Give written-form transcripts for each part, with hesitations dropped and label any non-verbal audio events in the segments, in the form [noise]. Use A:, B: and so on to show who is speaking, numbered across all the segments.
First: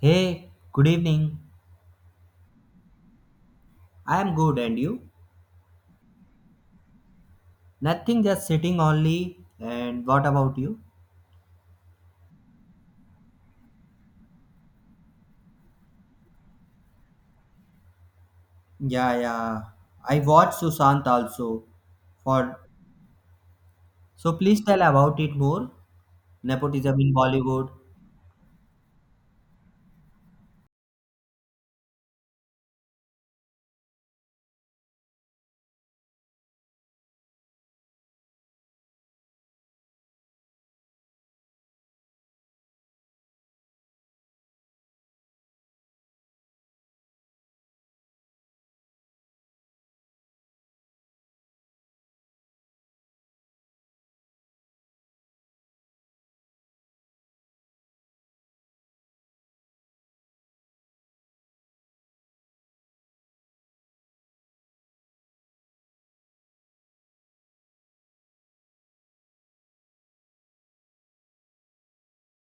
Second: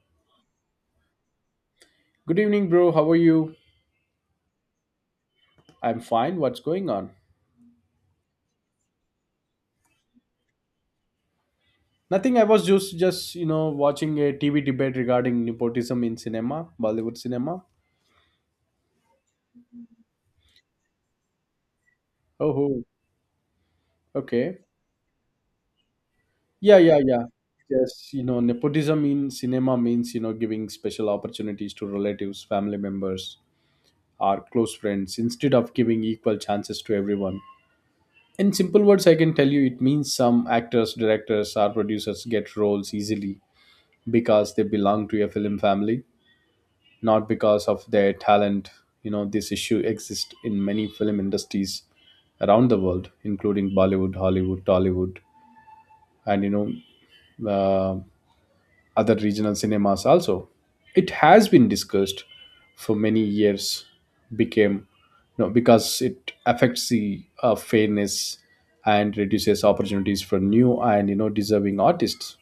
A: Hey, good evening.
B: Good evening, bro. How are you?
A: I am good, and you?
B: I'm fine. What's going on?
A: Nothing, just sitting only. And what about you?
B: Nothing. I was just watching a TV debate regarding nepotism in cinema, Bollywood cinema.
A: Yeah, yeah. I watched Sushant also.
B: Oh,
A: For
B: oh.
A: so,
B: Okay.
A: please tell about it more.
B: Yeah,
A: Nepotism
B: yeah,
A: in
B: yeah.
A: Bollywood.
B: Yes, nepotism in cinema means giving special opportunities to relatives, family members, or close friends instead of giving equal chances to everyone. In simple words, I can tell you it means some actors, directors, or producers get roles easily because they belong to a film family, not because of their talent. This issue exists in many film industries around the world, including Bollywood, Hollywood, Tollywood, and know, uh, other regional cinemas also. It has been discussed for many years, became, because it affects the fairness and reduces opportunities for new and deserving artists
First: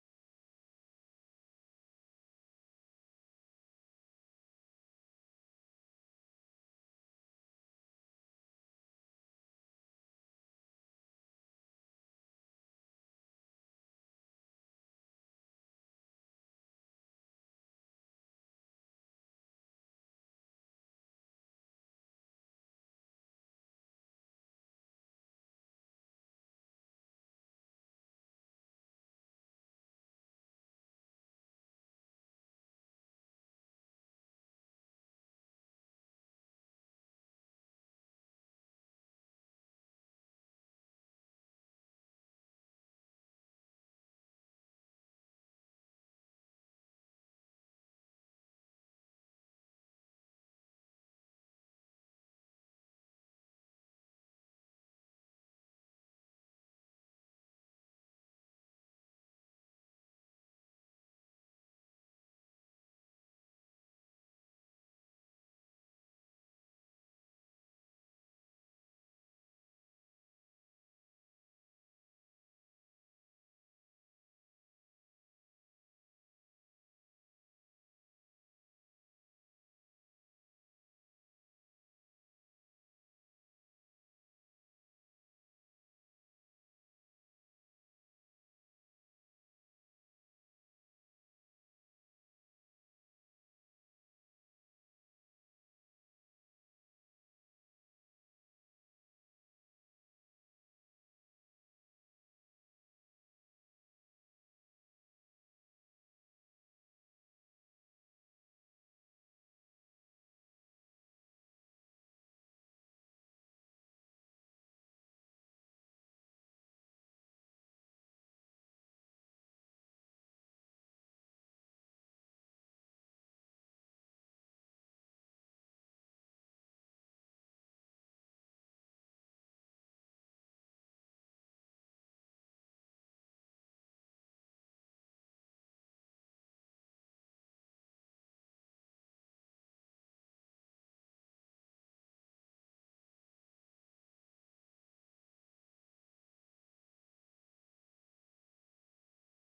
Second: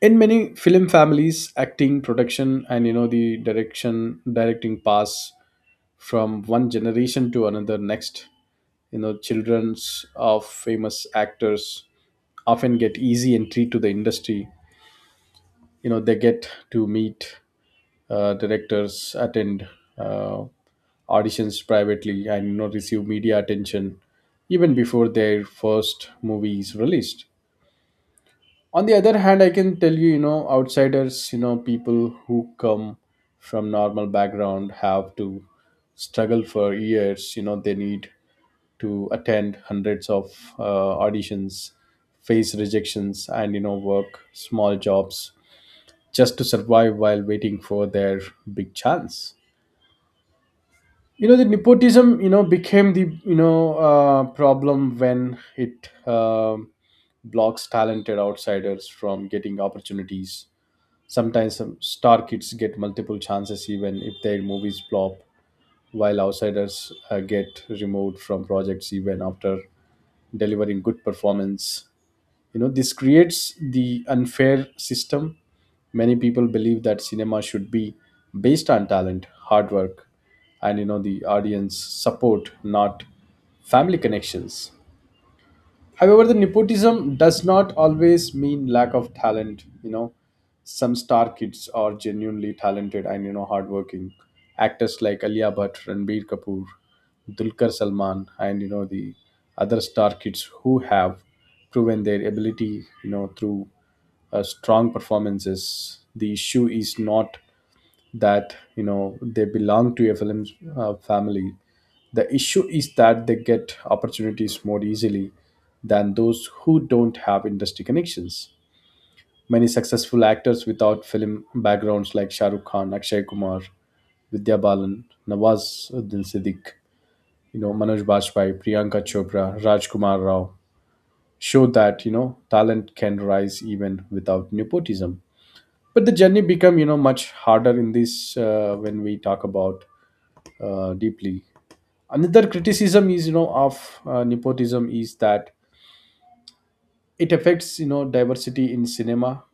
B: in many film families: acting, production, and the direction directing paths from one generation to another next. Childrens of famous actors often get easy entry to the industry. They get to meet directors, attend uh, auditions privately, and receive media attention even before their first movie is released. On the other hand, I can tell you, you know outsiders, people who come from normal background have to struggle for years. They need to attend hundreds of auditions, face rejections, and work small jobs just to survive while waiting for their big chance. The nepotism, became the problem when it blocks talented outsiders from getting opportunities. Sometimes some star kids get multiple chances even if their movies flop, while outsiders get removed from projects even after delivering good performance. This creates the unfair system. Many people believe that cinema should be based on talent, hard work, and the audience support, not family connections. However, the nepotism does not always mean lack of talent. Some star kids are genuinely talented and hardworking. Actors like Alia Bhatt, Ranbir Kapoor, Dulkar Salman, and the other star kids who have proven their ability through strong performances. The issue is not that they belong to a film family. The issue is that they get opportunities more easily than those who don't have industry connections. Many successful actors without film backgrounds, like Shah Rukh Khan, Akshay Kumar, Vidya Balan, Nawazuddin Siddiq, Manoj Bajpayee, Priyanka Chopra, Rajkumar Rao, show that talent can rise even without nepotism. But the journey become much harder in this, when we talk about deeply. Another criticism is, of nepotism, is that it affects, diversity in cinema.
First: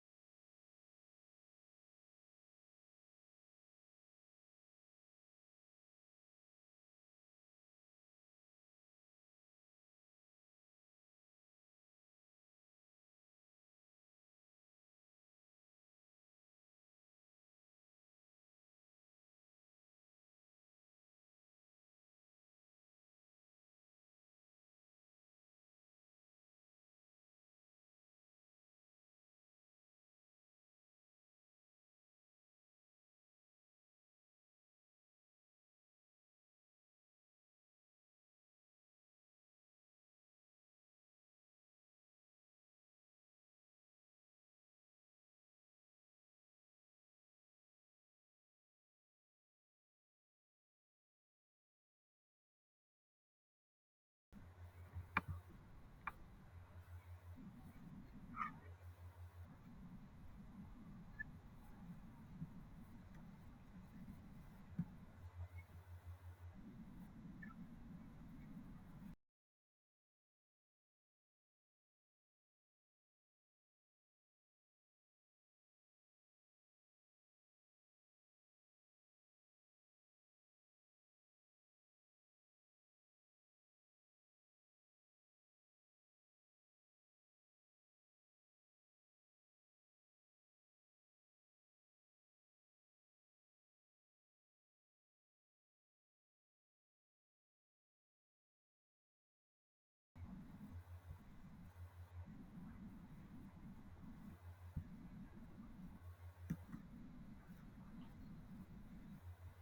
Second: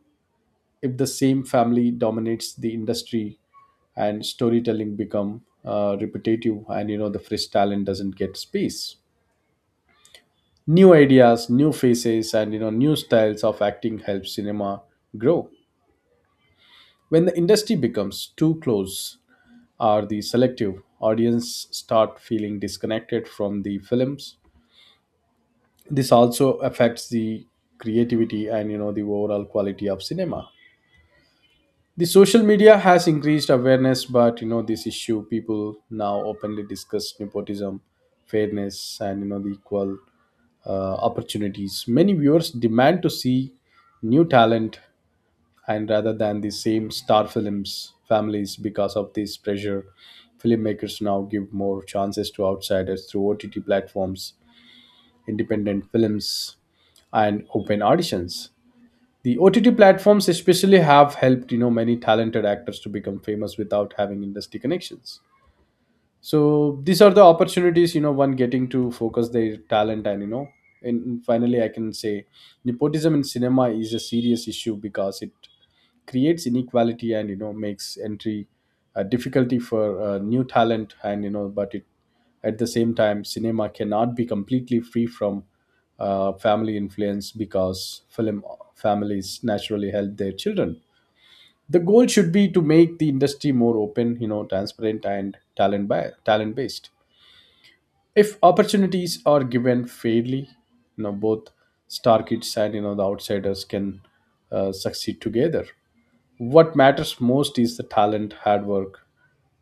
B: If the same family dominates the industry, and storytelling become repetitive, and the fresh talent doesn't get space. New ideas, new faces, and new styles of acting help cinema grow. When the industry becomes too close or the selective, audience start feeling disconnected from the films. This also affects the creativity and the overall quality of cinema. The social media has increased awareness, but this issue, people now openly discuss nepotism, fairness, and the equal opportunities. Many viewers demand to see new talent and rather than the same star films families. Because of this pressure, filmmakers now give more chances to outsiders through OTT platforms, independent films, and open auditions. The OTT platforms especially have helped many talented actors to become famous without having industry connections. So these are the opportunities one getting to focus their talent, and and finally I can say nepotism in cinema is a serious issue because it creates inequality and makes entry difficulty for new talent, and but it at the same time cinema cannot be completely free from family influence, because film families naturally help their children. The goal should be to make the industry more open, transparent, and talent by talent based. If opportunities are given fairly, both star kids and the outsiders can succeed together. What matters most is the talent, hard work,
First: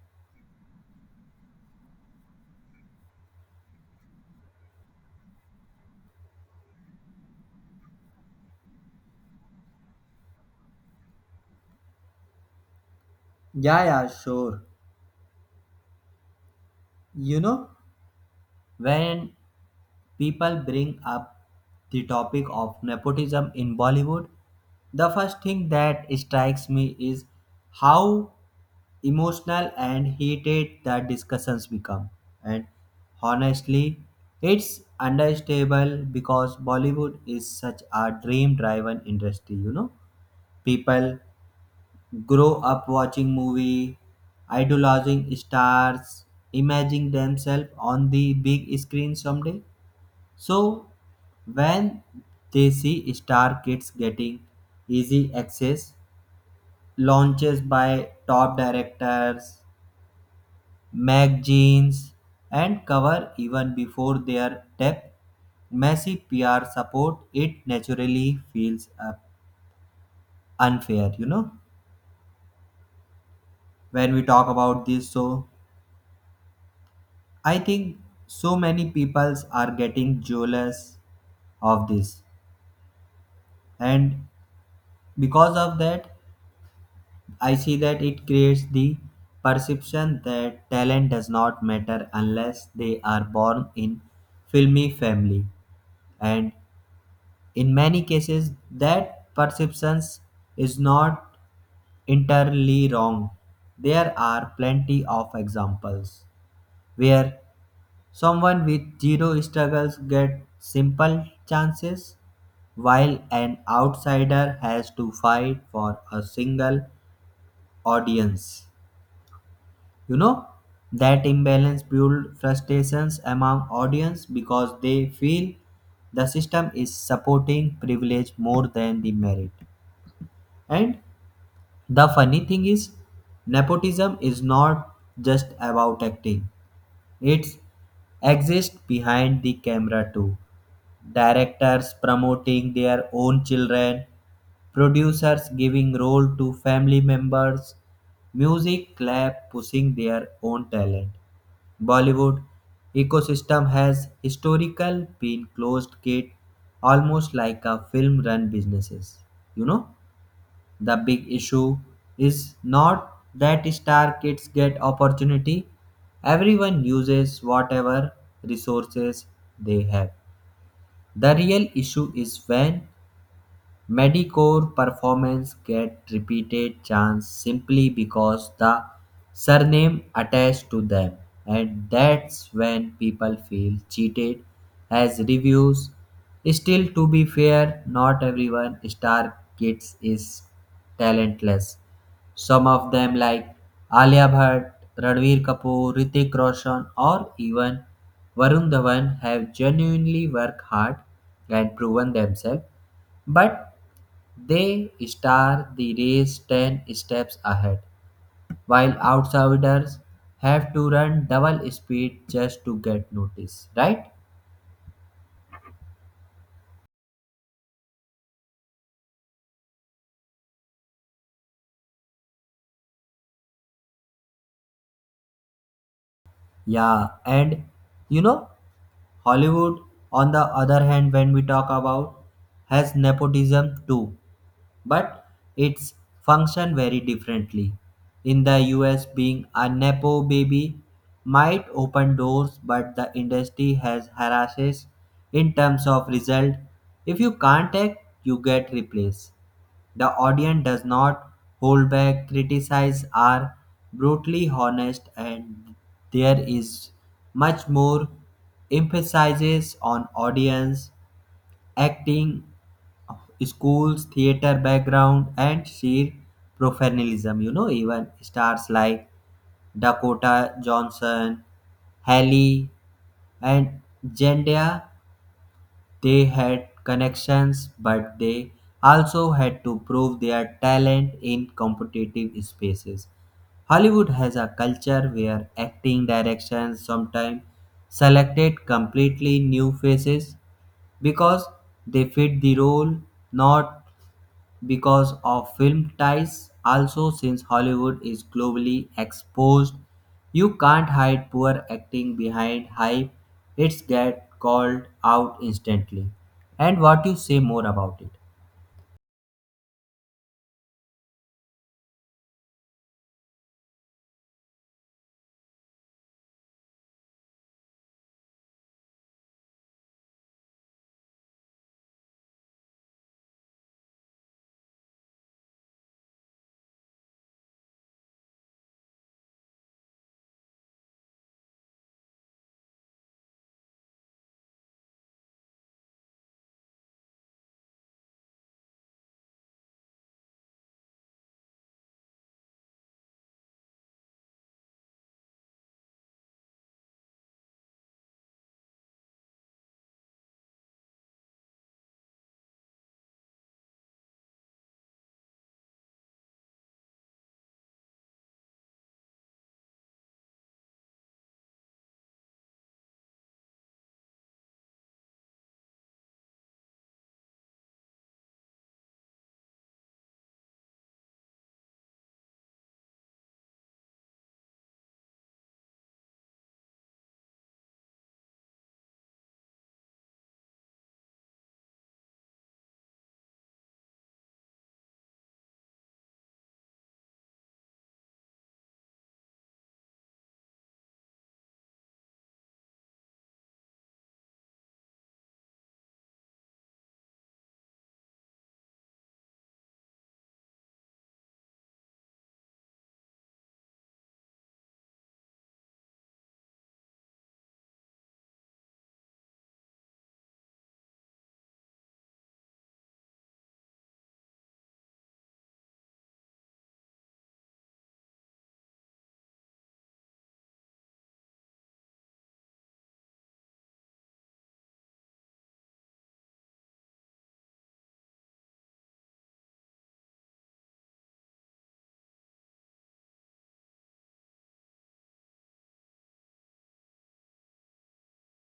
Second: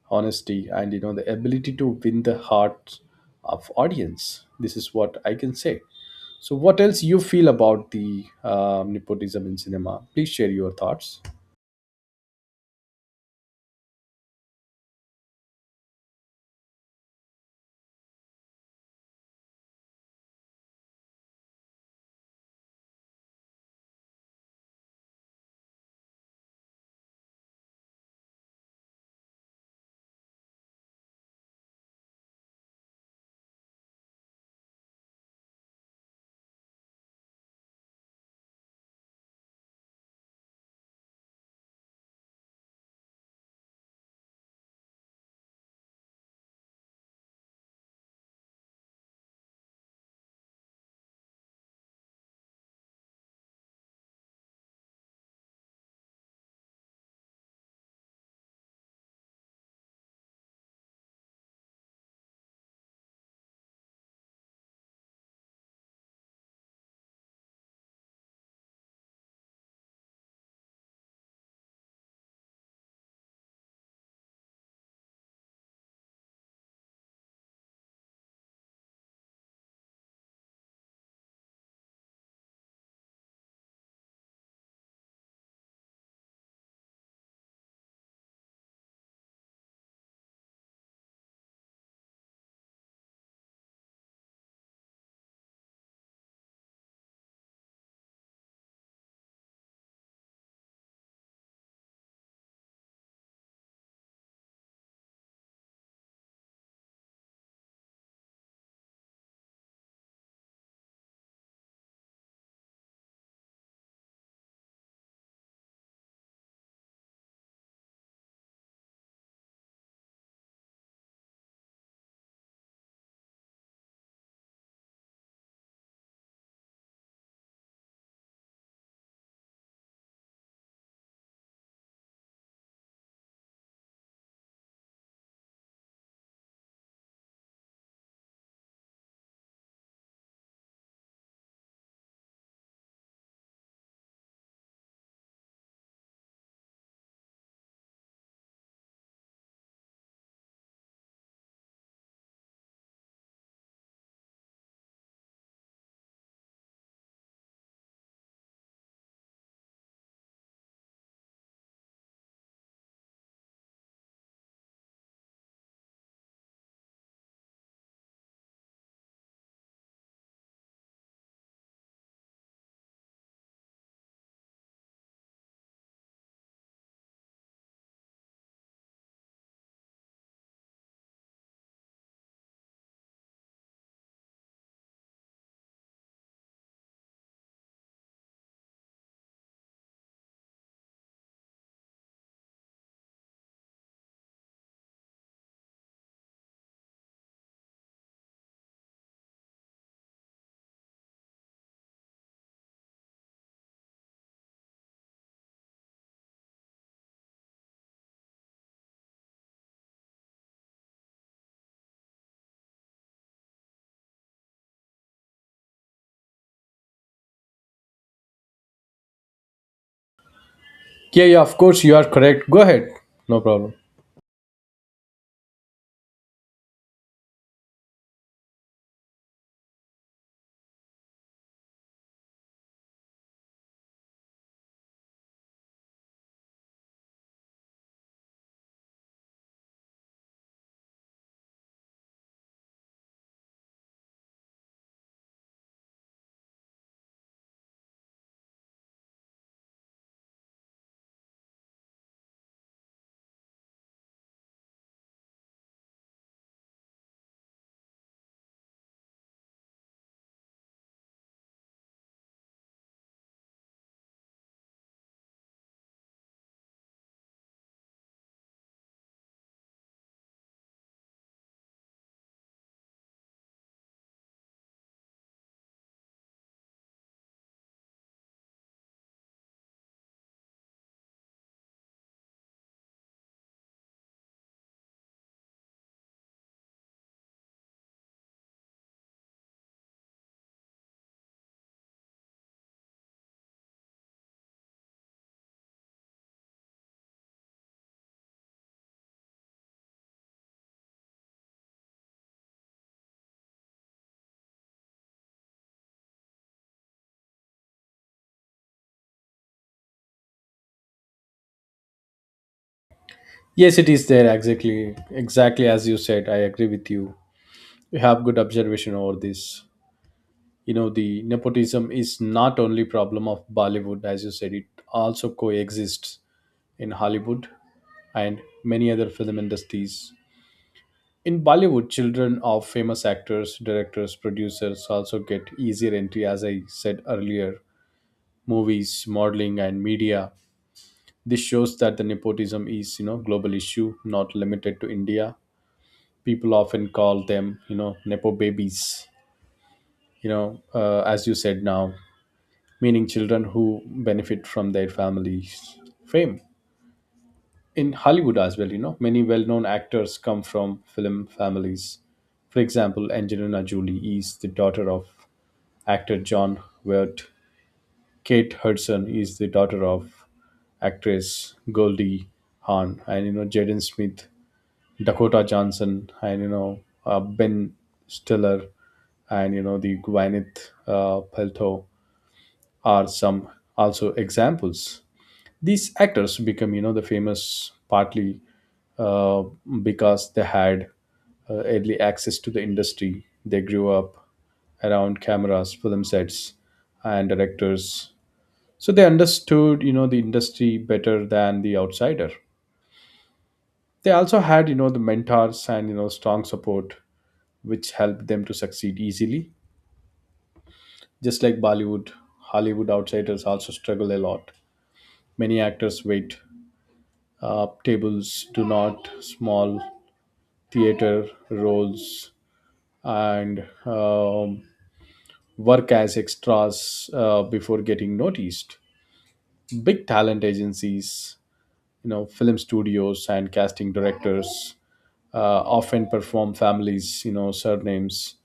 B: honesty, and the ability to win the hearts of audience. This is what I can say. So what else you feel about the nepotism in cinema? Please share your thoughts.
A: Yeah, yeah, sure. You know, When people bring up the topic of nepotism in Bollywood, the first thing that strikes me is how emotional and heated the discussions become. And honestly, it's understandable because Bollywood is such a dream driven industry. People grow up watching movie, idolizing stars, imagining themselves on the big screen someday, so when they see star kids getting easy access, launches by top directors, magazines, and cover even before their depth, massive PR support, it naturally feels unfair. When we talk about this, so I think so many peoples are getting jealous of this, and because of that, I see that it creates the perception that talent does not matter unless they are born in filmy family, and in many cases that perception is not entirely wrong. There are plenty of examples where someone with zero struggles get simple chances while an outsider has to fight for a single audience. You know, that imbalance builds frustrations among audience because they feel the system is supporting privilege more than the merit. And the funny thing is, nepotism is not just about acting. It exists behind the camera too. Directors promoting their own children, producers giving role to family members, music club pushing their own talent. Bollywood ecosystem has historical been closed gate, almost like a film run businesses. You know, the big issue is not that star kids get opportunity. Everyone uses whatever resources they have. The real issue is when Medecore performers get repeated chance simply because the surname attached to them, and that's when people feel cheated as reviews. Still, to be fair, not everyone star kids is talentless. Some of them, like Alia Bhatt, Ranveer Kapoor, Ritik Roshan, or even Varun Dhawan, have genuinely worked hard and proven themselves. But they start the race 10 steps ahead, while outsiders have to run double speed just to get noticed, right?
B: Yeah, yeah, of course, you are correct. Go ahead, no problem.
A: Yeah, and you know, Hollywood, on the other hand, when we talk about, has nepotism too. But it's function very differently. In the US, being a nepo baby might open doors, but the industry has harasses in terms of result. If you can't act, you get replaced. The audience does not hold back, criticize, are brutally honest, and there is much more emphasis on audience acting, schools, theater background, and sheer professionalism. You know, even stars like Dakota Johnson, Haley, and Zendaya, they had connections, but they also had to prove their talent in competitive spaces. Hollywood has a culture where acting directions sometimes selected completely new faces because they fit the role, not because of film ties. Also, since Hollywood is globally exposed, you can't hide poor acting behind hype. It's get called out instantly. And what you say more about it?
B: Yes, it is there. Exactly as you said, I agree with you. You have good observation over this. The nepotism is not only problem of Bollywood. As you said, it also coexists in Hollywood and many other film industries. In Bollywood, children of famous actors, directors, producers also get easier entry, as I said earlier, movies, modeling, and media. This shows that the nepotism is, global issue, not limited to India. People often call them, nepo babies. As you said now, meaning children who benefit from their families' fame. In Hollywood as well, many well-known actors come from film families. For example, Angelina Jolie is the daughter of actor John Hurt. Kate Hudson is the daughter of actress Goldie Hawn, and Jaden Smith, Dakota Johnson, and Ben Stiller, and the Gwyneth Paltrow are some also examples. These actors become the famous partly, uh, because they had early access to the industry. They grew up around cameras, film sets, and directors, so they understood the industry better than the outsider. They also had the mentors and strong support, which helped them to succeed easily. Just like Bollywood, Hollywood outsiders also struggle a lot. Many actors wait tables, do not small theater roles, and work as extras before getting noticed. Big talent agencies, film studios, and casting directors often perform families, surnames,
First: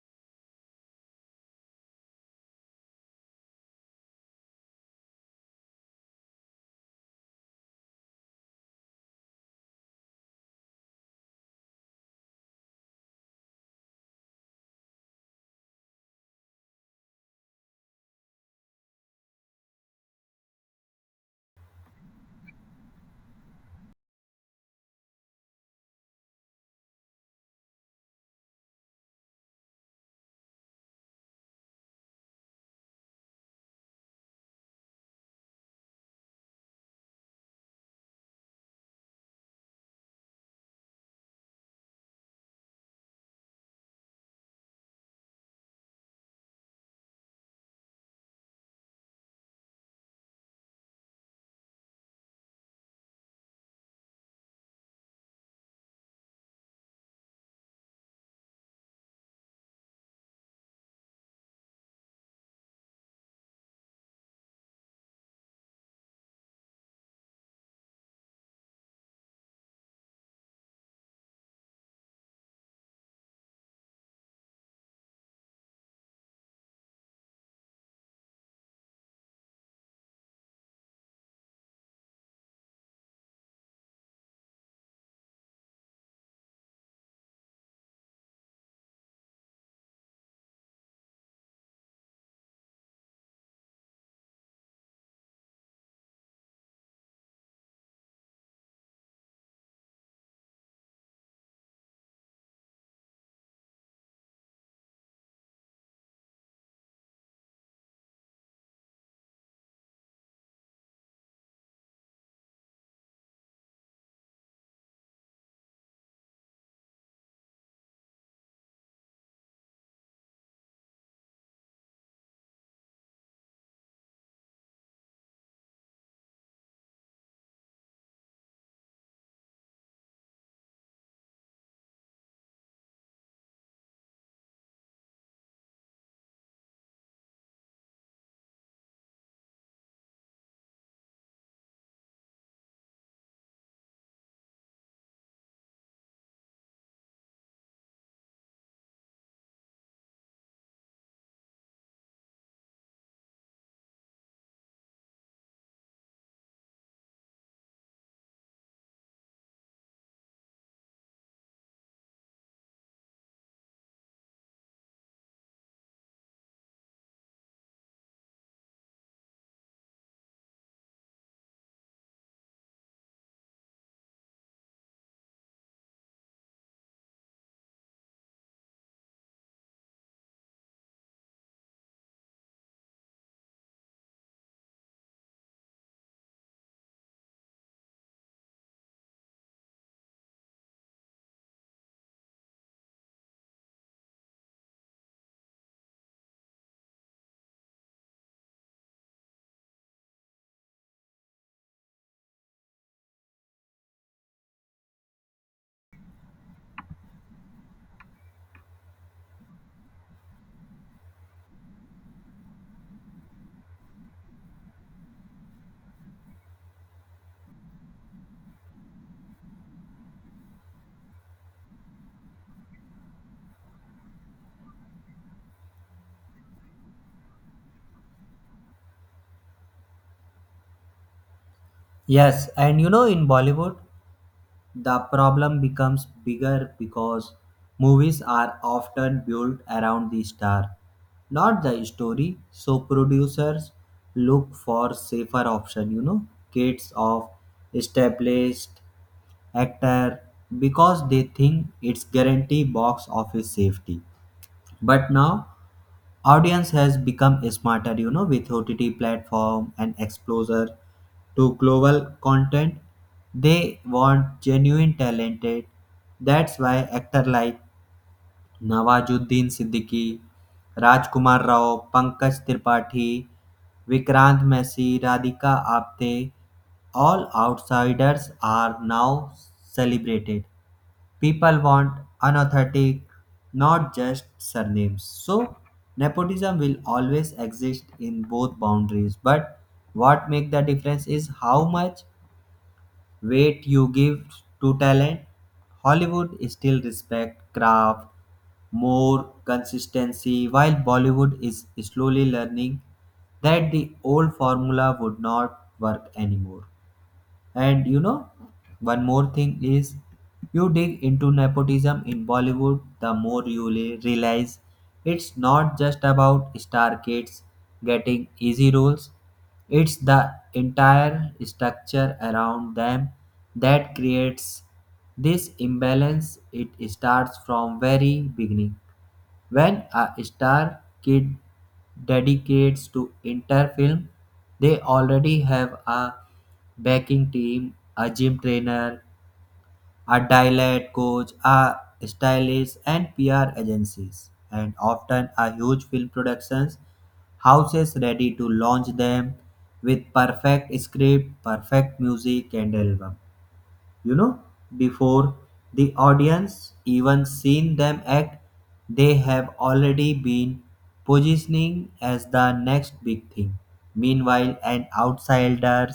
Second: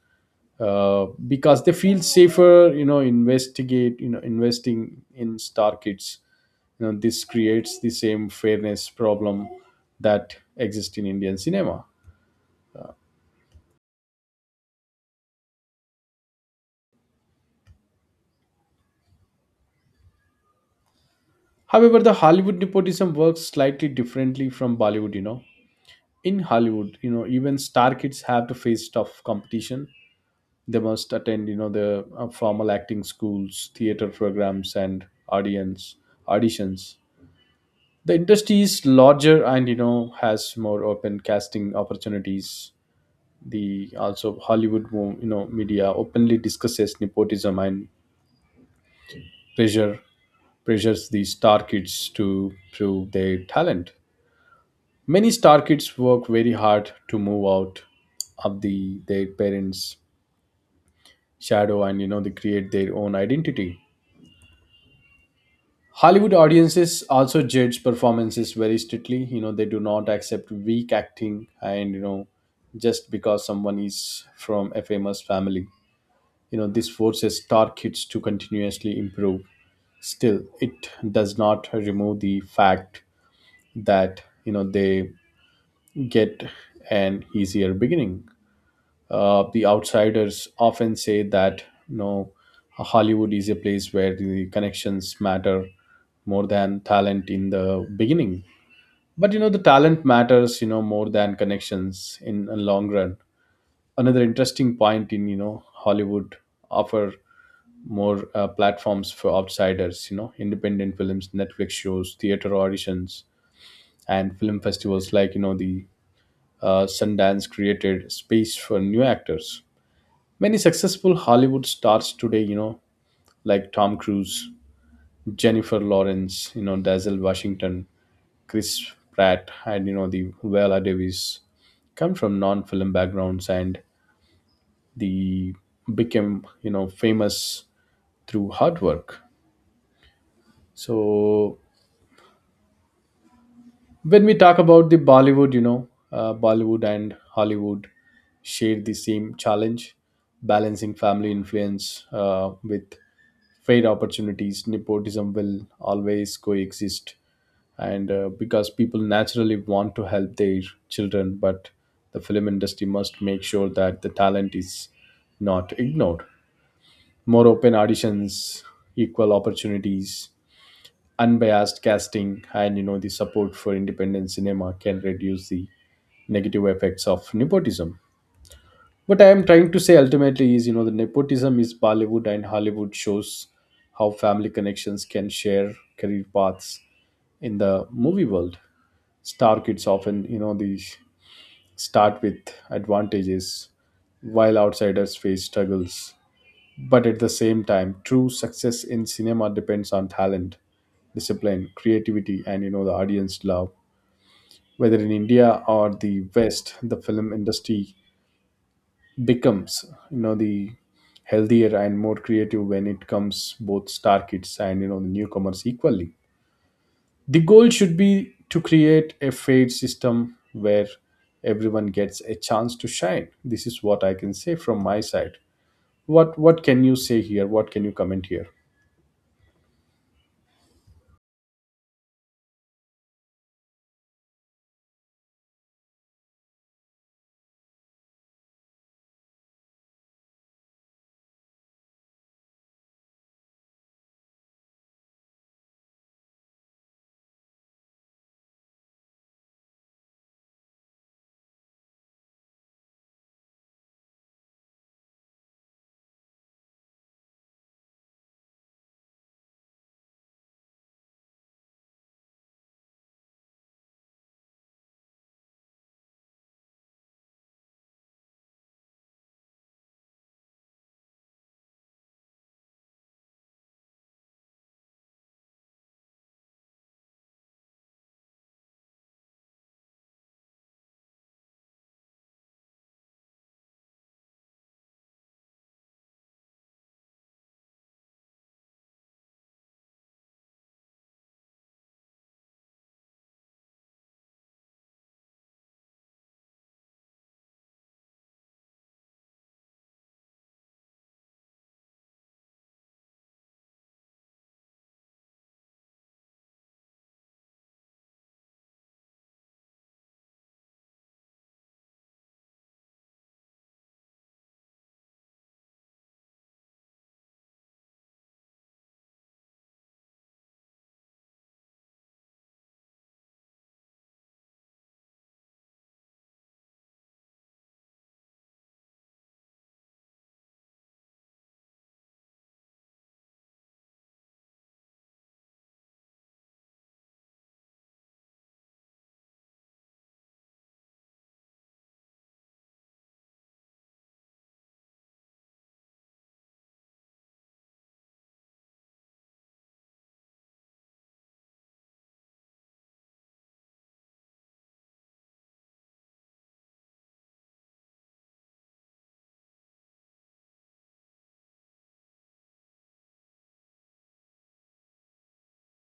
B: because they feel safer, investing in star kids. This creates the same fairness problem that exists in Indian cinema. However, the Hollywood nepotism works slightly differently from Bollywood. In Hollywood, even star kids have to face tough competition. They must attend, the formal acting schools, theater programs, and audience auditions. The industry is larger and, has more open casting opportunities. The also Hollywood, media openly discusses nepotism, and pressure pressures the star kids to prove their talent. Many star kids work very hard to move out of their parents' shadow, and they create their own identity. Hollywood audiences also judge performances very strictly. They do not accept weak acting, and just because someone is from a famous family. This forces star kids to continuously improve. Still, it does not remove the fact that they get an easier beginning. The outsiders often say that Hollywood is a place where the connections matter more than talent in the beginning. But the talent matters more than connections in a long run. Another interesting point in Hollywood offer more platforms for outsiders. Independent films, Netflix shows, theater auditions, and film festivals like the Sundance created space for new actors. Many successful Hollywood stars today, like Tom Cruise, Jennifer Lawrence, Denzel Washington, Chris Pratt, and the Viola Davis, come from non-film backgrounds, and the became famous through hard work. So when we talk about the bollywood you know Bollywood and Hollywood, share the same challenge balancing family influence with fair opportunities. Nepotism will always coexist, and because people naturally want to help their children. But the film industry must make sure that the talent is not ignored. More open auditions, equal opportunities, unbiased casting, and the support for independent cinema can reduce the negative effects of nepotism. What I am trying to say ultimately is the nepotism is Bollywood and Hollywood shows how family connections can share career paths in the movie world. Star kids often they start with advantages while outsiders face struggles. But at the same time, true success in cinema depends on talent, discipline, creativity, and the audience love. Whether in India or the West, the film industry becomes the healthier and more creative when it comes both star kids and the newcomers equally. The goal should be to create a fair system where everyone gets a chance to shine. This is what I can say from my side. What can you say here? What can you comment here?
A: Yes, and in Bollywood the problem becomes bigger because movies are often built around the star, not the story. So producers look for safer option, you know, kids of established actor because they think it's guarantee box office safety. But now audience has become smarter, you know, with OTT platform and exposure to global content. They want genuine talented. That's why actor like Nawazuddin Siddiqui, Rajkumar Rao, Pankaj Tripathi, Vikrant Messi, Radhika Apte, all outsiders are now celebrated. People want unauthentic, not just surnames. So nepotism will always exist in both boundaries, but what make the difference is how much weight you give to talent. Hollywood still respect craft more consistency, while Bollywood is slowly learning that the old formula would not work anymore. And one more thing is, you dig into nepotism in Bollywood, the more you realize it's not just about star kids getting easy roles, it's the entire structure around them that creates this imbalance. It starts from very beginning. When a star kid dedicates to inter film, they already have a backing team, a gym trainer, a dialect coach, a stylist, and PR agencies, and often a huge film productions houses ready to launch them with perfect script, perfect music, and album. You know, before the audience even seen them act, they have already been positioning as the next big thing. Meanwhile, an outsider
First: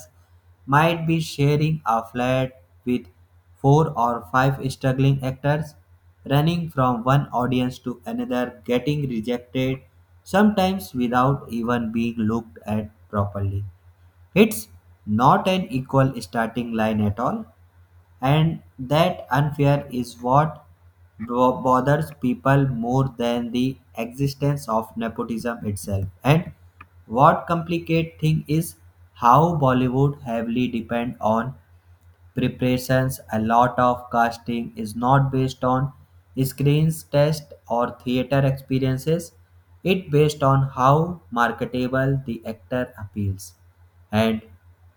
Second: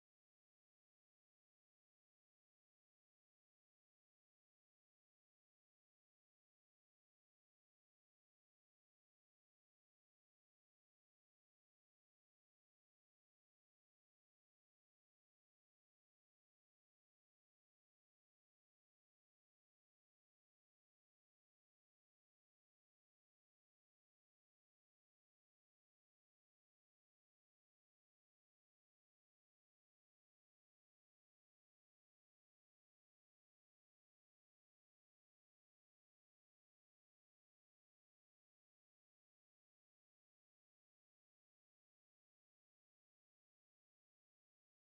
A: might be sharing a flat with four or five struggling actors, running from one audience to another, getting rejected, sometimes without even being looked at properly. It's not an equal starting line at all, and that unfair is what bothers people more than the existence of nepotism itself. And what complicate thing is how Bollywood heavily depend on preparations. A lot of casting is not based on screens test or theater experiences. It based on how marketable the actor appeals. And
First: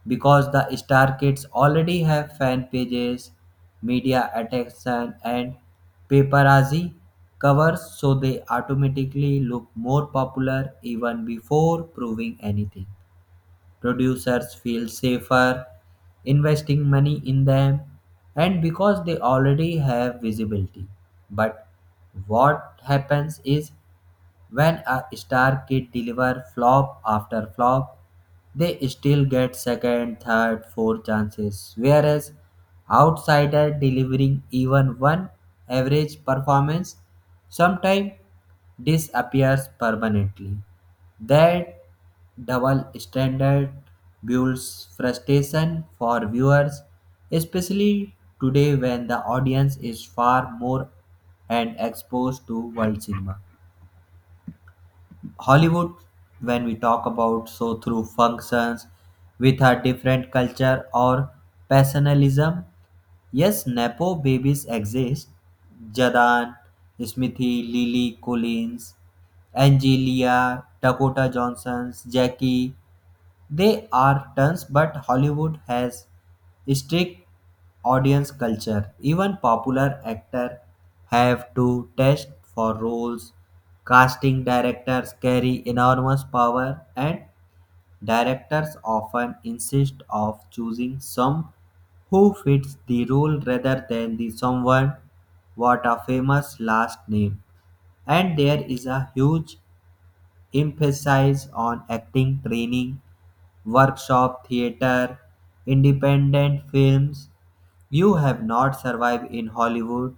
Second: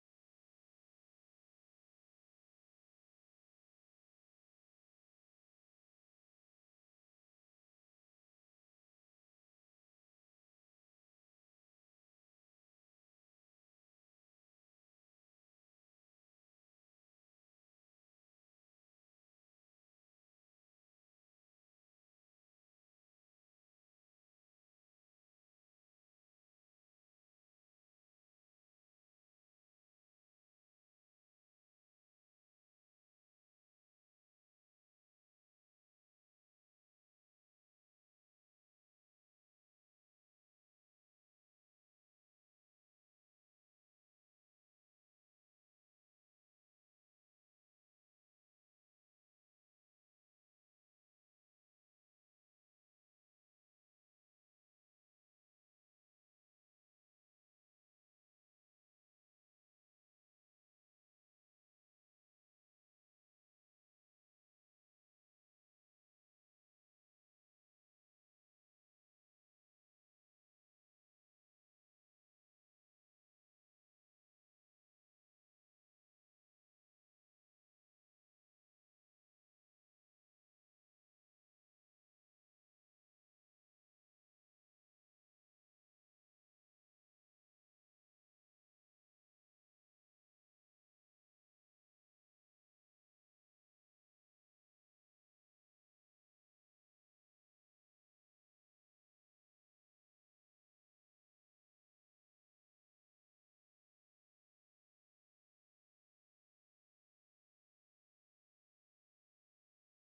A: because the star kids already have fan pages, media attention and paparazzi covers, so they automatically look more popular even before proving anything. Producers feel safer investing money in them and because they already have visibility. But what happens is, when a star kid deliver flop after flop, they still get second, third, fourth chances. Whereas outsider delivering even one average performance sometimes disappears permanently. That double standard builds frustration for viewers, especially today when the audience is far more and exposed to world cinema. Hollywood, when we talk about, so through functions with a different culture or personalism. Yes, Nepo babies exist. Jadan, Smithy, Lily Collins, Angelia, Dakota Johnson's, Jackie, they are tons, but Hollywood has strict audience culture. Even popular actors have to test for roles. Casting directors carry enormous power, and directors often insist of choosing some who fits the role rather than the someone what a famous last name. And there is a huge emphasize on acting training, workshop theater, independent films. You have not survived in Hollywood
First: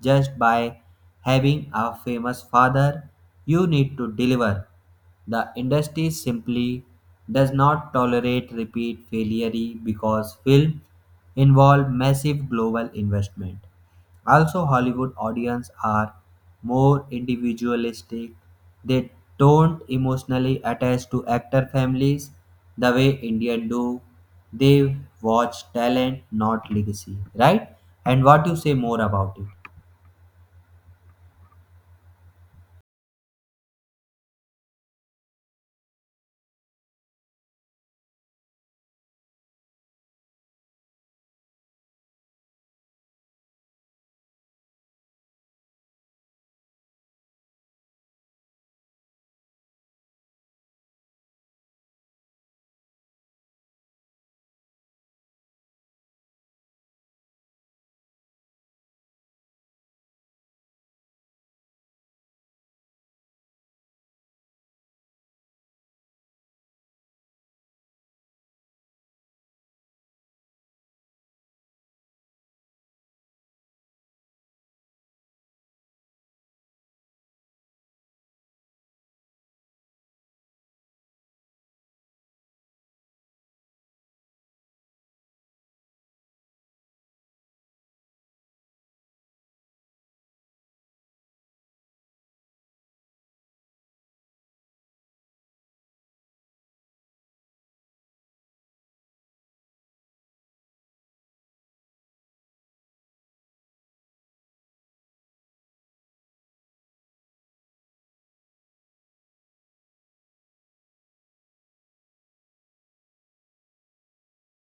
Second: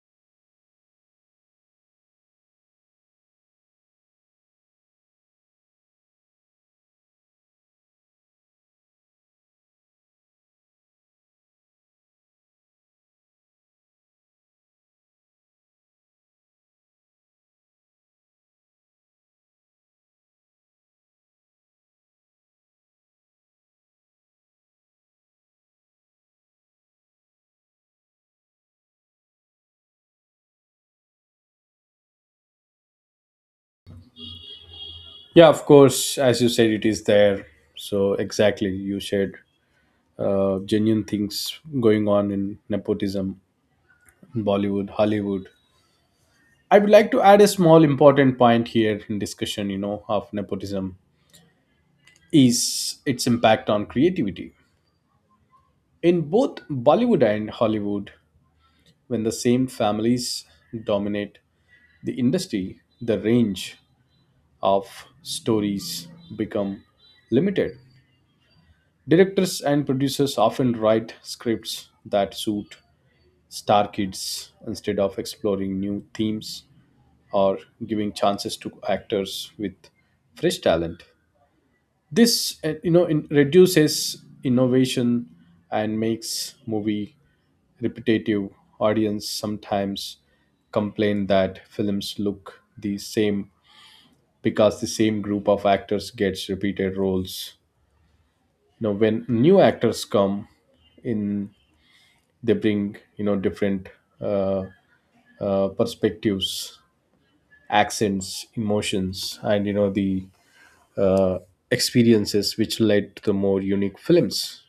A: just by having a famous father. You need to deliver. The industry simply does not tolerate repeat failure because film involve massive global investment. Also, Hollywood audiences are more individualistic. They don't emotionally attach to actor families the way Indian do. They watch talent, not legacy, right? And what you say more about it?
B: Yeah, of course, as you said, it is there. So exactly, you said genuine things going on in nepotism, Bollywood, Hollywood. I would like to add a small important point here in discussion, you know, of nepotism is its impact on creativity in both Bollywood and Hollywood. When the same families dominate the industry, the range of stories become limited. Directors and producers often write scripts that suit star kids instead of exploring new themes or giving chances to actors with fresh talent. This reduces innovation and makes movie repetitive. Audience sometimes complain that films look the same because the same group of actors gets repeated roles. Now, when new actors come in, they bring, you know, different uh, perspectives, accents, emotions, and, you know, the uh, experiences which led to the more unique films.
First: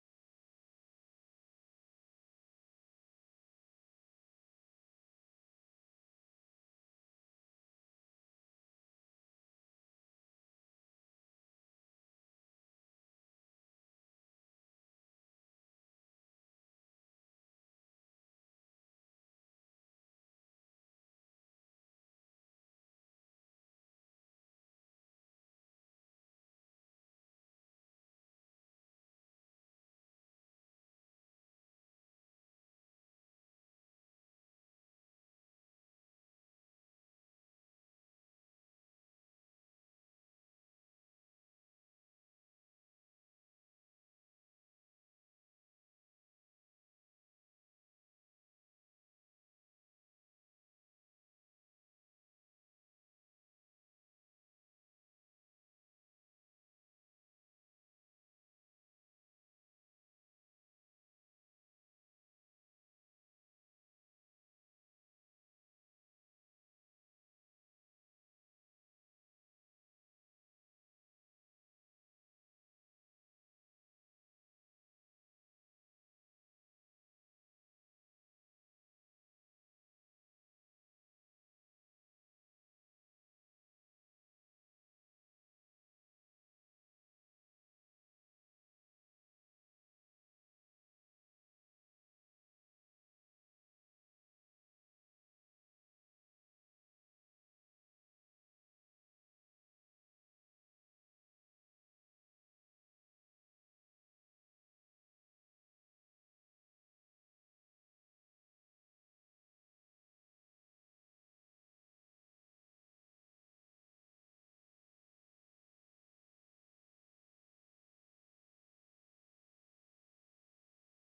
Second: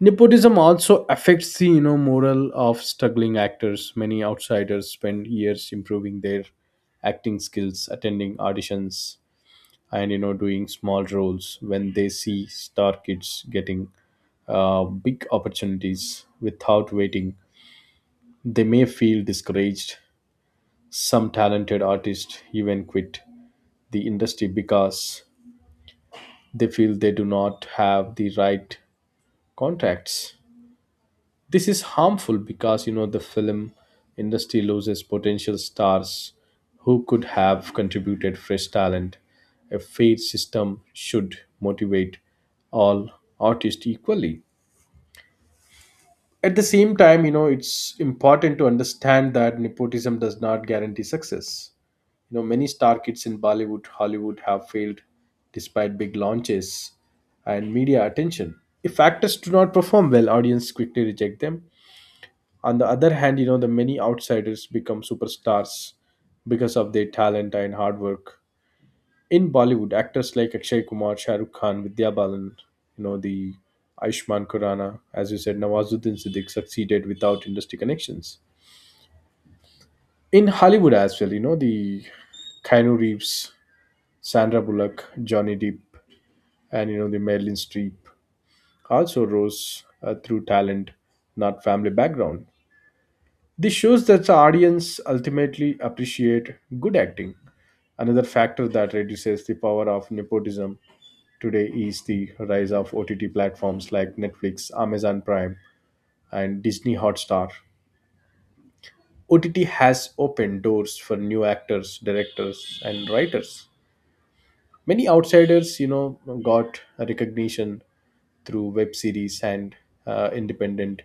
B: Nepotism also affects the, you know, moral of struggling actors. Many outsiders spend years improving their acting skills, attending auditions, and, you know, doing small roles. When they see star kids getting big opportunities without waiting, they may feel discouraged. Some talented artists even quit the industry because they feel they do not have the right contracts. This is harmful because, you know, the film industry loses potential stars who could have contributed fresh talent. A fair system should motivate all artists equally. At the same time, you know, it's important to understand that nepotism does not guarantee success. You know, many star kids in Bollywood, Hollywood have failed despite big launches and media attention. If actors do not perform well, audience quickly reject them. On the other hand, you know, the many outsiders become superstars because of their talent and hard work. In Bollywood, actors like Akshay Kumar, Shah Rukh Khan, Vidya Balan, you know, the Aishman Khurrana, as you said, Nawazuddin Siddique succeeded without industry connections. In Hollywood as well, you know, the Keanu Reeves, Sandra Bullock, Johnny Depp, and, you know, the Marilyn Streep also rose through talent, not family background. This shows that the audience ultimately appreciate good acting. Another factor that reduces the power of nepotism today is the rise of OTT platforms like Netflix, Amazon Prime, and Disney Hotstar. OTT has opened doors for new actors, directors, and writers. Many outsiders, you know, got recognition through web series and independent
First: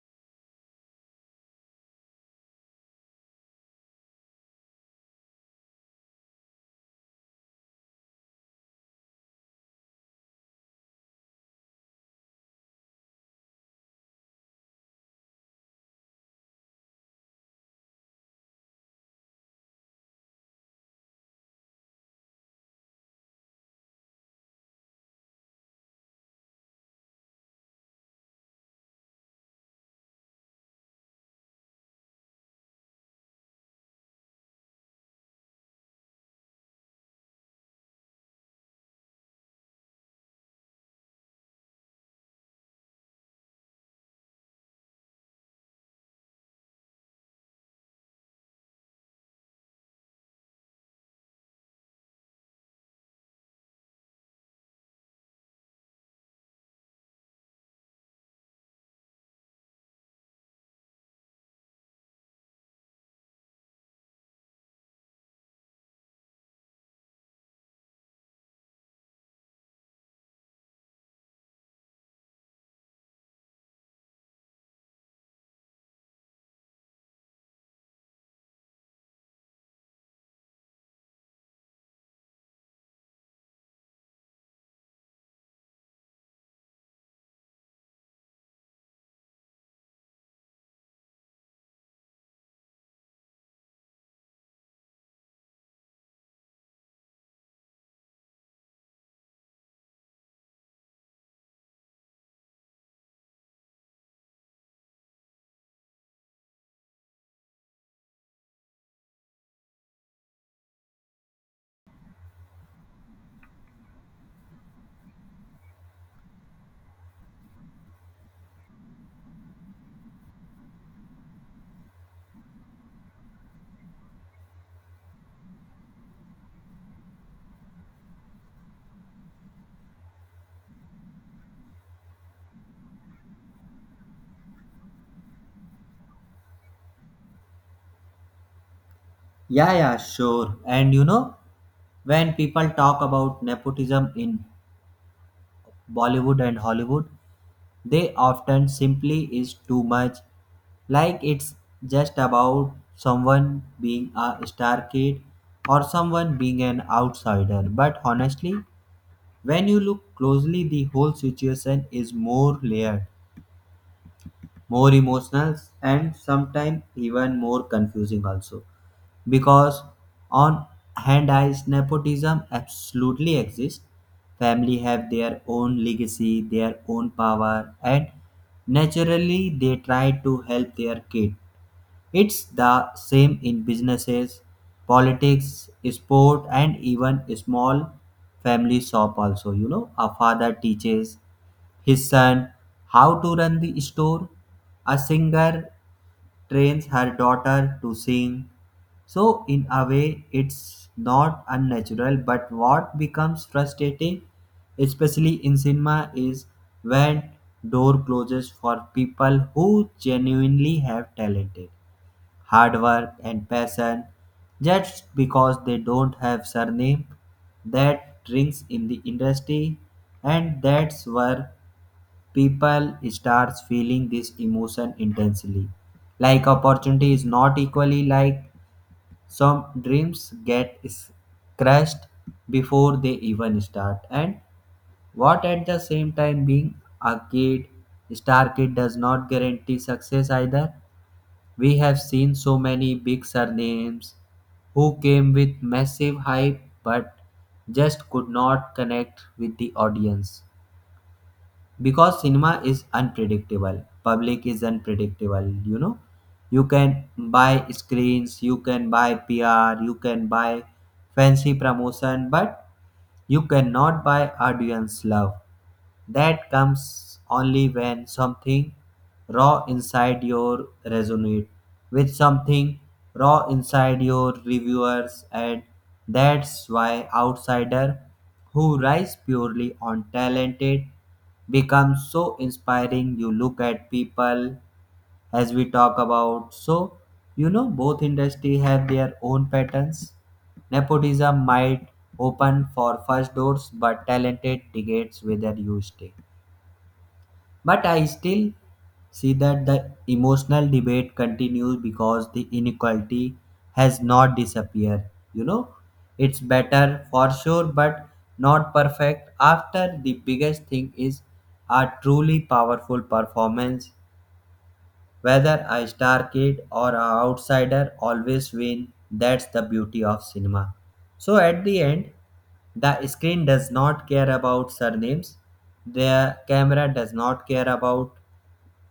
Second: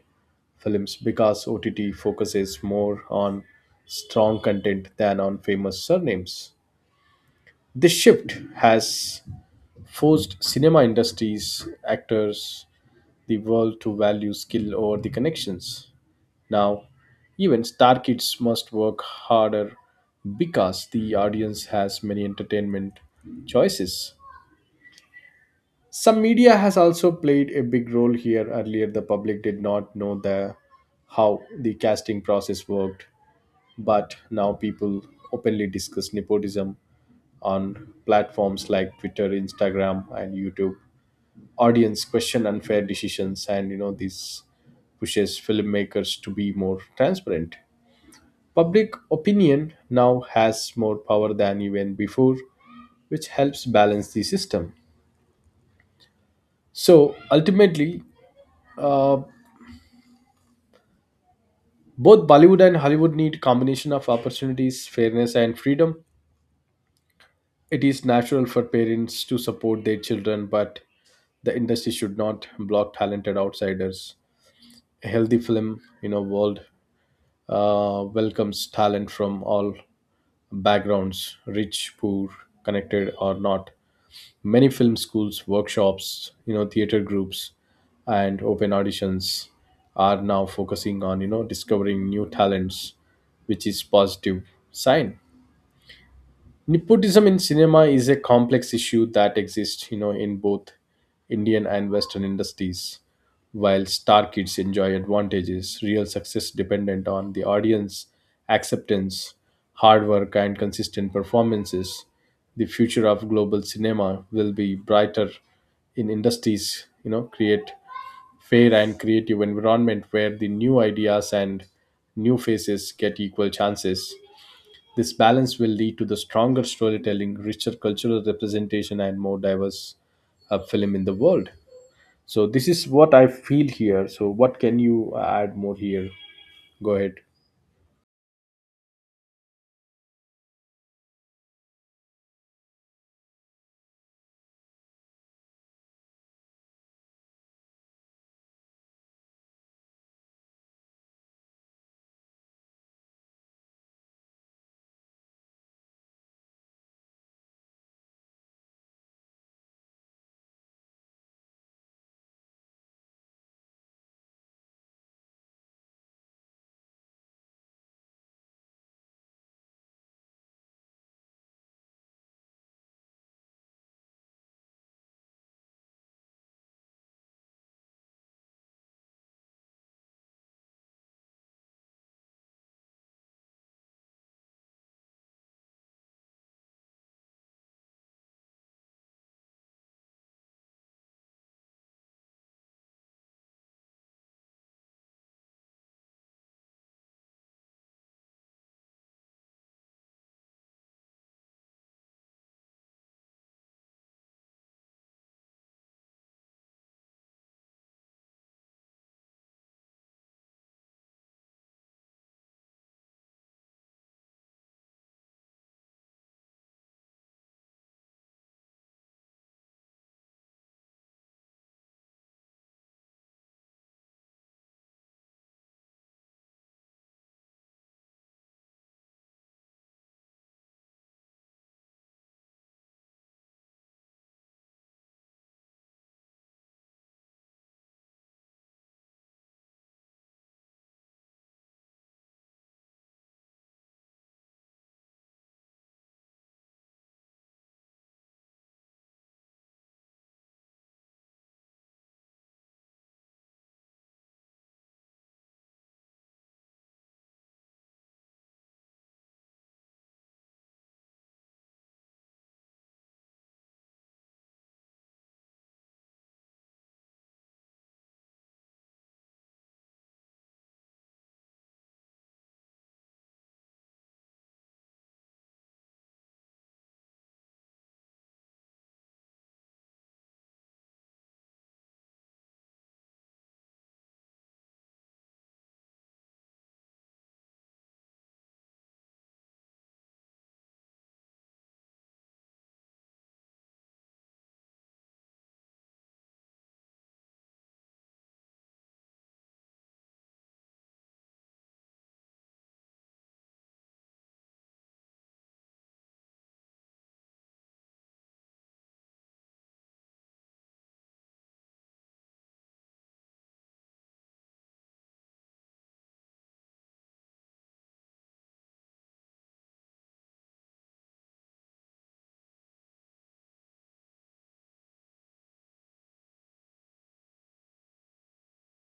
B: films because OTT focuses more on strong content than on famous surnames. This shift has forced cinema industries, actors, the world to value skill over the connections. Now, even star kids must work harder because the audience has many entertainment choices. Some media has also played a big role here. Earlier, the public did not know the how the casting process worked, but now people openly discuss nepotism on platforms like Twitter, Instagram, and YouTube. Audience question unfair decisions, and, you know, this pushes filmmakers to be more transparent. Public opinion now has more power than even before, which helps balance the system. So ultimately, uh, both Bollywood and Hollywood need combination of opportunities, fairness, and freedom. It is natural for parents to support their children, but the industry should not block talented outsiders. A healthy film, you know, world welcomes talent from all backgrounds, rich, poor, connected or not. Many film schools, workshops, you know, theater groups, and open auditions are now focusing on, you know, discovering new talents, which is positive sign. Nepotism in cinema is a complex issue that exists, you know, in both indian and western industries. While star kids enjoy advantages, real success dependent on the audience acceptance, hard work, and consistent performances, the future of global cinema will be brighter in industries, you know, create fair and creative environment where the new ideas and new faces get equal chances. This balance will lead to the stronger storytelling, richer cultural representation, and more diverse film in the world. So this is what I feel here. So what can you add more here? Go ahead.
A: Yeah, yeah, sure. And when people talk about nepotism in Bollywood and Hollywood, they often simply is too much, like it's just about someone being a star kid or someone being an outsider. But honestly, when you look closely, the whole situation is more layered, more emotional, and sometimes even more confusing also, because on hand eyes nepotism absolutely exists. Family have their own legacy, their own power, and naturally they try to help their kid. It's the same in businesses, politics, sport, and even small family shop also. You know, a father teaches his son how to run the store, a singer trains her daughter to sing. So, in a way, it's not unnatural, but what becomes frustrating, especially in cinema, is when door closes for people who genuinely have talented, hard work and passion, just because they don't have surname that rings in the industry. And that's where people starts feeling this emotion intensely, like opportunity is not equally, like some dreams get crushed before they even start. And what at the same time, being a kid, star kid does not guarantee success either. We have seen so many big surnames who came with massive hype but just could not connect with the audience, because cinema is unpredictable, public is unpredictable, you know. You can buy screens, you can buy PR, you can buy fancy promotion, but you cannot buy audience love. That comes only when something raw inside your resonate with something raw inside your reviewers. And that's why outsider who rise purely on talented becomes so inspiring. You look at people, as we talk about, so you know, both industry have their own patterns. Nepotism might open for first doors, but talented dictates whether you stay. But I still see that the emotional debate continues because the inequality has not disappeared. You know, it's better for sure, but not perfect. After the biggest thing is, a truly powerful performance, whether a star kid or an outsider, always win. That's the beauty of cinema. So at the end, the screen does not care about surnames, the camera does not care about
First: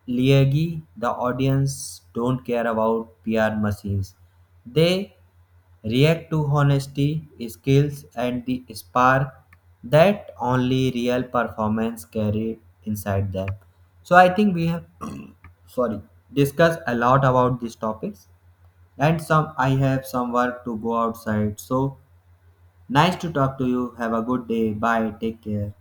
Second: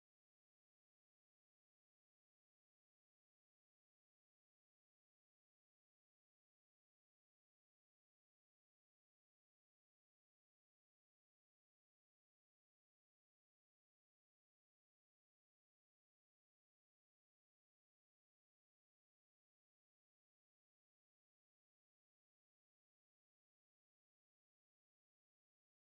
A: Liagi, the audience don't care about PR machines. They react to honesty, skills, and the spark that only real performance carry inside them. So I think we have [clears throat] sorry discussed a lot about these topics, and some I have some work to go outside. So nice to talk to you. Have a good day. Bye. Take care.